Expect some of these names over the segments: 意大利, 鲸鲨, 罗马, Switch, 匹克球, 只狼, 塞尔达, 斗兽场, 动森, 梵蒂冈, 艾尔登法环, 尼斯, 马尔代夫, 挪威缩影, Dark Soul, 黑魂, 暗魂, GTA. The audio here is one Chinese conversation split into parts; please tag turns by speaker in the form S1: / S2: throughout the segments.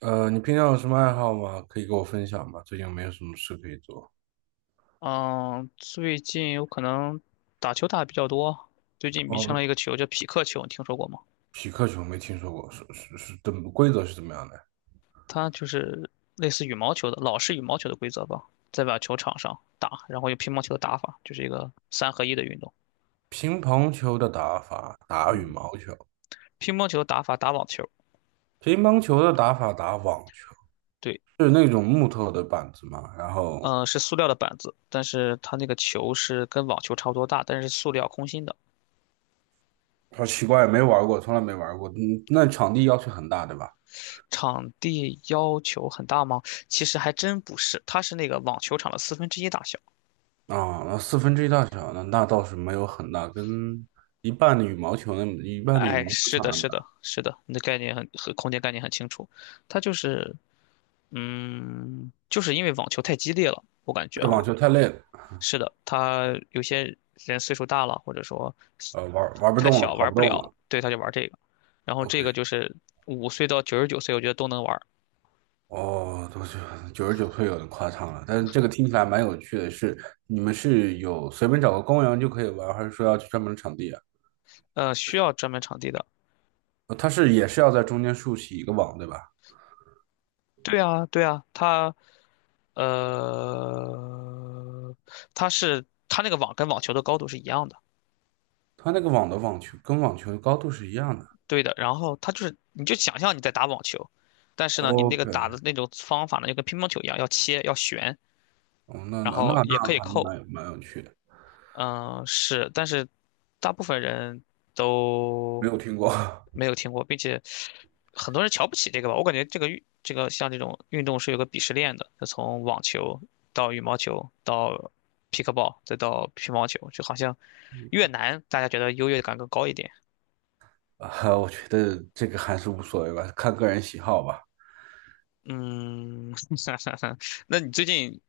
S1: 你平常有什么爱好吗？可以给我分享吗？最近有没有什么事可以做？
S2: 嗯，最近有可能打球打的比较多，最近迷上
S1: 哦，
S2: 了一个球叫匹克球，你听说过吗？
S1: 匹克球没听说过，是，怎么规则是怎么样的？
S2: 它就是类似羽毛球的老式羽毛球的规则吧，在把球场上打，然后用乒乓球的打法，就是一个三合一的运动。
S1: 乒乓球的打法打羽毛球，
S2: 乒乓球打法打网球，
S1: 乒乓球的打法打网球，
S2: 对，
S1: 就是那种木头的板子嘛。然后
S2: 嗯、是塑料的板子，但是它那个球是跟网球差不多大，但是是塑料空心的。
S1: 好奇怪，没玩过，从来没玩过。嗯，那场地要求很大，对吧？
S2: 场地要求很大吗？其实还真不是，它是那个网球场的四分之一大小。
S1: 啊，那四分之一大小，那倒是没有很大，跟一半的羽
S2: 哎，
S1: 毛球
S2: 是
S1: 场
S2: 的，
S1: 那么
S2: 是
S1: 大。
S2: 的，是的，你的概念空间概念很清楚，它就是，嗯，就是因为网球太激烈了，我感觉
S1: 对，
S2: 啊，
S1: 网球太累了，
S2: 是的，他有些人岁数大了，或者说
S1: 玩不
S2: 太
S1: 动了，
S2: 小
S1: 跑
S2: 玩
S1: 不
S2: 不
S1: 动
S2: 了，
S1: 了。
S2: 对，他就玩这个，然后
S1: OK,
S2: 这个就是5岁到99岁，我觉得都能玩儿。
S1: 哦，多是九十九岁有点夸张了，但是这个听起来蛮有趣的是，你们是有随便找个公园就可以玩，还是说要去专门的场地啊？
S2: 需要专门场地的，
S1: 它是也是要在中间竖起一个网，对吧？
S2: 对啊，对啊，呃，它是它那个网跟网球的高度是一样的，
S1: 它那个网的网球跟网球的高度是一样的。
S2: 对的，然后它就是，你就想象你在打网球，但是呢，你那个
S1: OK,
S2: 打的那种方法呢，就跟乒乓球一样，要切，要旋，
S1: 哦那
S2: 然
S1: 那那
S2: 后
S1: 那
S2: 也可以
S1: 还是
S2: 扣。
S1: 蛮有趣的，
S2: 嗯，是，但是大部分人
S1: 没
S2: 都
S1: 有听过
S2: 没 有听过，并且很多人瞧不起这个吧。我感觉这个运，这个像这种运动是有个鄙视链的，就从网球到羽毛球到 p i c k l b a l 再到乒乓球，就好像越难，大家觉得优越感更高一点。
S1: 啊，我觉得这个还是无所谓吧，看个人喜好吧。
S2: 嗯，那你最近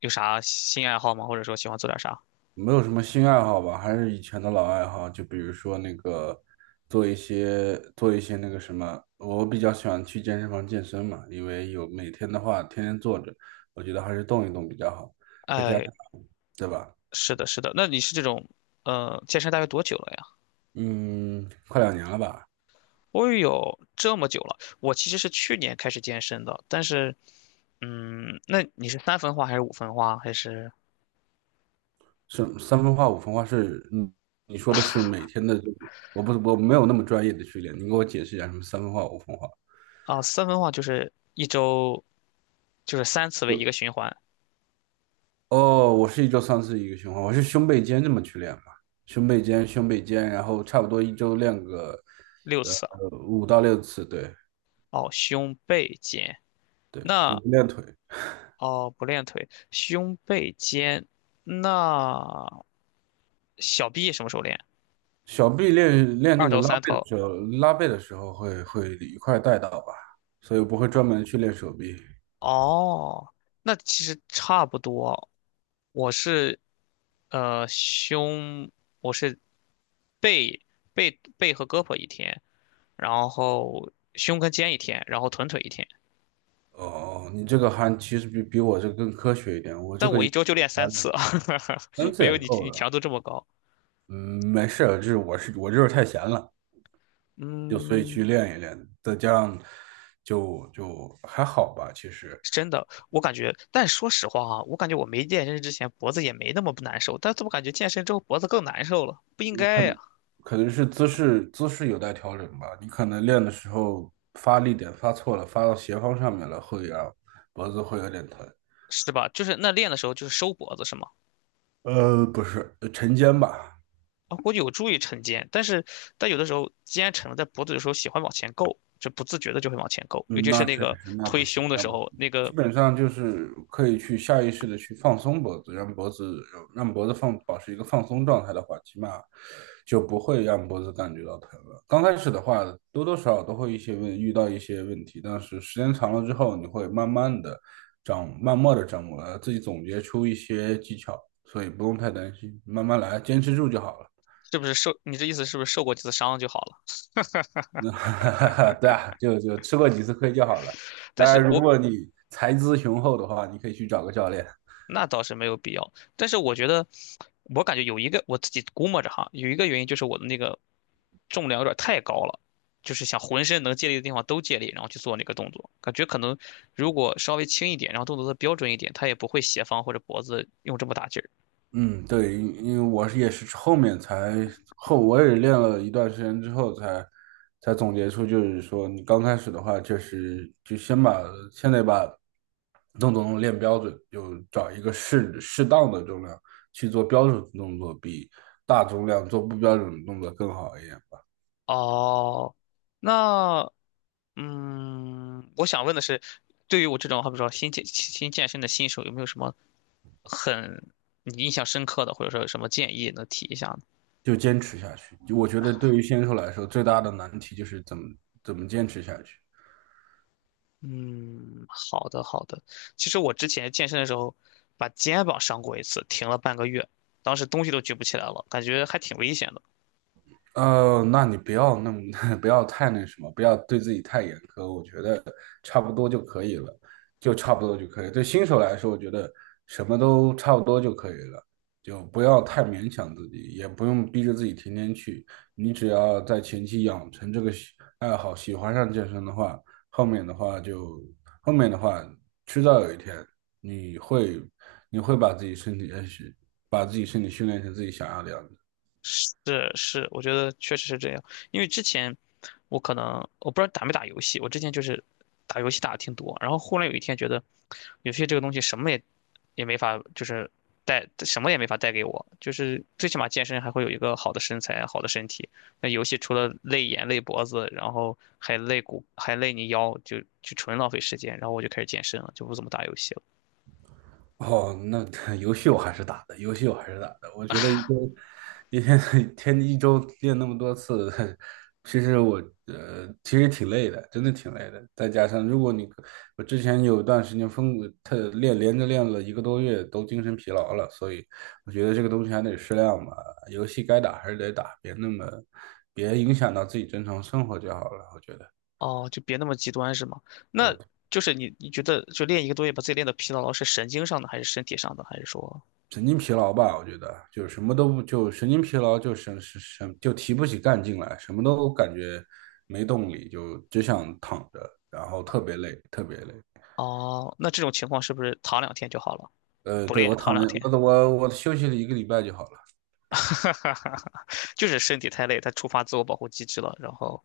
S2: 有啥新爱好吗？或者说喜欢做点啥？
S1: 没有什么新爱好吧，还是以前的老爱好，就比如说那个做一些那个什么，我比较喜欢去健身房健身嘛，因为有每天的话天天坐着，我觉得还是动一动比较好，再加
S2: 哎，
S1: 上对吧？
S2: 是的，是的。那你是这种健身大约多久了呀？
S1: 嗯，快两年了吧？
S2: 我有这么久了。我其实是去年开始健身的，但是嗯，那你是三分化还是五分化？还是
S1: 是三分化五分化是，嗯，你说的是每天的这个我没有那么专业的训练，你给我解释一下什么三分化五分化？
S2: 啊，三分化就是一周就是三次为一个循环，
S1: 哦，我是一周三次一个循环，我是胸背肩这么去练嘛，胸背肩，然后差不多一周练个
S2: 六次啊。
S1: 五到六次，对
S2: 哦，胸背肩。
S1: 对，我
S2: 那
S1: 不练腿，
S2: 哦，不练腿，胸背肩。那小臂什么时候练？
S1: 小臂练练那
S2: 二
S1: 个
S2: 头、
S1: 拉
S2: 三
S1: 背的
S2: 头。
S1: 时候，拉背的时候会一块儿带到吧，所以我不会专门去练手臂。
S2: 哦，那其实差不多。我是呃胸，我是背背和胳膊一天，然后胸跟肩一天，然后臀腿一天。
S1: 哦，你这个还其实比我这个更科学一点，我这
S2: 但
S1: 个
S2: 我一
S1: 就
S2: 周就练三次，
S1: 三 次
S2: 没有
S1: 也
S2: 你
S1: 够
S2: 你
S1: 了。
S2: 强度这么高。
S1: 嗯，没事儿，就是我就是太闲了。就所以
S2: 嗯，
S1: 去练一练，再加上就还好吧，其实
S2: 是真的，我感觉，但说实话啊，我感觉我没健身之前脖子也没那么不难受，但怎么感觉健身之后脖子更难受了，不应该
S1: 可
S2: 呀，
S1: 可能是姿势有待调整吧，你可能练的时候发力点发错了，发到斜方上面了，会让脖子会有点疼。
S2: 是吧？就是那练的时候就是收脖子是吗？
S1: 不是，沉肩吧，
S2: 啊，估计有助于晨肩，但是有的时候肩沉了，在脖子的时候喜欢往前够，就不自觉的就会往前够，尤
S1: 嗯，
S2: 其是
S1: 那确
S2: 那个
S1: 实，
S2: 推胸的
S1: 那
S2: 时
S1: 不行。
S2: 候，那
S1: 基
S2: 个
S1: 本上就是可以去下意识的去放松脖子，让脖子保持一个放松状态的话，起码就不会让脖子感觉到疼了。刚开始的话，多多少少都会一些问遇到一些问题，但是时间长了之后，你会慢慢的慢慢的掌握了，自己总结出一些技巧，所以不用太担心，慢慢来，坚持住就好了。
S2: 是不是受？你这意思是不是受过几次伤就好了？
S1: 那 对啊，就吃过几次亏就好了。
S2: 但
S1: 当然，
S2: 是
S1: 如
S2: 我
S1: 果你财资雄厚的话，你可以去找个教练。
S2: 那倒是没有必要，但是我觉得，我感觉有一个我自己估摸着哈，有一个原因就是我的那个重量有点太高了，就是想浑身能借力的地方都借力，然后去做那个动作，感觉可能如果稍微轻一点，然后动作的标准一点，他也不会斜方或者脖子用这么大劲儿。
S1: 嗯，对，因为我是也是后面才我也练了一段时间之后才总结出，就是说你刚开始的话，就是就先得把动作能练标准，就找一个适当的重量去做标准动作，比大重量做不标准的动作更好一点。
S2: 哦，那我想问的是，对于我这种好比说新健身的新手，有没有什么很你印象深刻的，或者说有什么建议能提一下呢？
S1: 就坚持下去。就我觉得对于新手来说，最大的难题就是怎么坚持下去。
S2: 嗯，好的好的。其实我之前健身的时候，把肩膀伤过一次，停了半个月，当时东西都举不起来了，感觉还挺危险的。
S1: 呃，那你不要那么，不要太那什么，不要对自己太严苛，我觉得差不多就可以了，就差不多就可以。对新手来说，我觉得什么都差不多就可以了，就不要太勉强自己，也不用逼着自己天天去。你只要在前期养成这个爱好，喜欢上健身的话，后面的话就，后面的话,迟早有一天你会，你会把自己身体，把自己身体训练成自己想要的样子。
S2: 是是，我觉得确实是这样。因为之前我可能我不知道打没打游戏，我之前就是打游戏打的挺多，然后忽然有一天觉得游戏这个东西什么也没法，就是带什么也没法带给我，就是最起码健身还会有一个好的身材、好的身体。那游戏除了累眼、累脖子，然后还累骨、还累你腰，就纯浪费时间。然后我就开始健身了，就不怎么打游戏了。
S1: 哦，那 游戏我还是打的，游戏我还是打的。我觉得一周一天 一周练那么多次，其实我其实挺累的，真的挺累的。再加上如果你我之前有段时间疯特练连着练了一个多月，都精神疲劳了，所以我觉得这个东西还得适量吧。游戏该打还是得打，别那么别影响到自己正常生活就好了，我觉得。
S2: 哦，就别那么极端是吗？那就是你觉得就练一个多月把自己练得疲劳了，是神经上的还是身体上的？还是说，
S1: 神经疲劳吧，我觉得就是什么都不就神经疲劳就神神神就提不起干劲来，什么都感觉没动力，就只想躺着，然后特别累，特别累。
S2: 哦，那这种情况是不是躺两天就好了？
S1: 呃，
S2: 不
S1: 对，
S2: 练
S1: 我
S2: 躺
S1: 躺了，
S2: 两天，
S1: 我休息了一个礼拜就好了。
S2: 就是身体太累，它触发自我保护机制了。然后，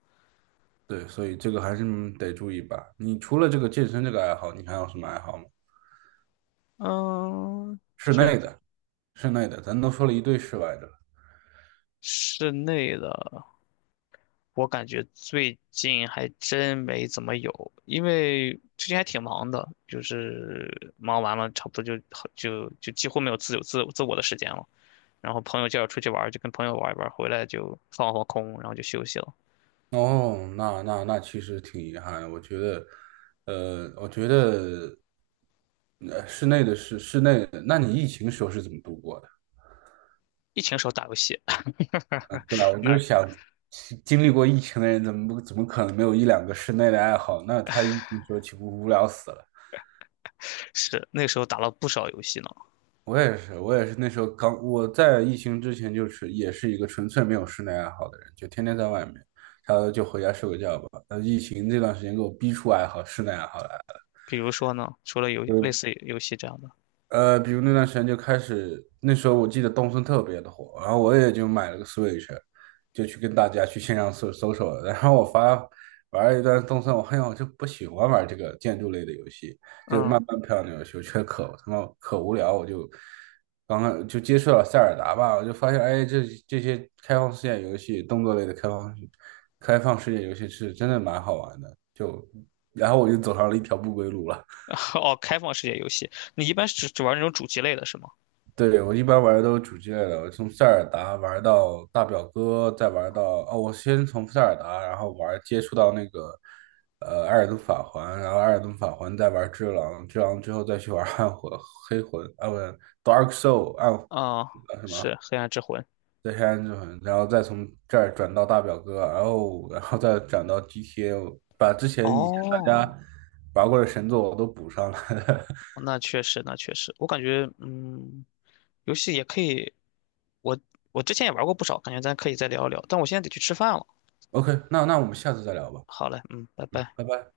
S1: 对，所以这个还是得注意吧。你除了这个健身这个爱好，你还有什么爱好吗？
S2: 嗯，
S1: 室
S2: 就
S1: 内的，室内的，咱都说了一堆室外的了
S2: 室内的，我感觉最近还真没怎么有，因为最近还挺忙的，就是忙完了差不多就几乎没有自由自自我的时间了。然后朋友叫我出去玩儿，就跟朋友玩一玩儿，回来就放空，然后就休息了。
S1: 哦，那其实挺遗憾的。我觉得，室内的那你疫情时候是怎么度过的？
S2: 疫情时候打游戏，
S1: 嗯，对吧？我就
S2: 那
S1: 想，经历过疫情的人，怎么可能没有一两个室内的爱好？那他疫情时候岂不无聊死了？
S2: 是那时候打了不少游戏呢。
S1: 我也是，我也是那时候我在疫情之前就是也是一个纯粹没有室内爱好的人，就天天在外面，他就回家睡个觉吧。那疫情这段时间给我逼出室内爱好来了。
S2: 比如说呢，除了类似游戏这样的，
S1: 呃，比如那段时间就开始，那时候我记得动森特别的火，然后我也就买了个 Switch,就去跟大家去线上搜索了。然后玩了一段动森，我发现我就不喜欢玩这个建筑类的游戏，就
S2: 嗯，
S1: 慢慢漂亮的游戏，我觉得可他妈可无聊，我刚刚就接触了塞尔达吧，我就发现，哎，这些开放世界游戏，动作类的开放开放世界游戏是真的蛮好玩的，然后我就走上了一条不归路了。
S2: 哦，开放世界游戏，你一般是只玩那种主机类的是吗？
S1: 对，我一般玩的都是主机类的，我从塞尔达玩到大表哥，再玩到哦，我先从塞尔达，然后接触到那个艾尔登法环，然后艾尔登法环再玩只狼，只狼之后再去玩黑魂啊，不是 Dark Soul 暗啊
S2: 啊、
S1: 什
S2: 是
S1: 么
S2: 《黑暗之魂》。
S1: 再黑暗之魂，然后再从这儿转到大表哥，然后再转到 GTA,把之前以前大
S2: 哦，
S1: 家玩过的神作我都补上了。
S2: 那确实，那确实，我感觉，游戏也可以，我我之前也玩过不少，感觉咱可以再聊一聊，但我现在得去吃饭了。
S1: OK,那我们下次再聊吧，
S2: 好嘞，嗯，拜
S1: 嗯，
S2: 拜。
S1: 拜拜。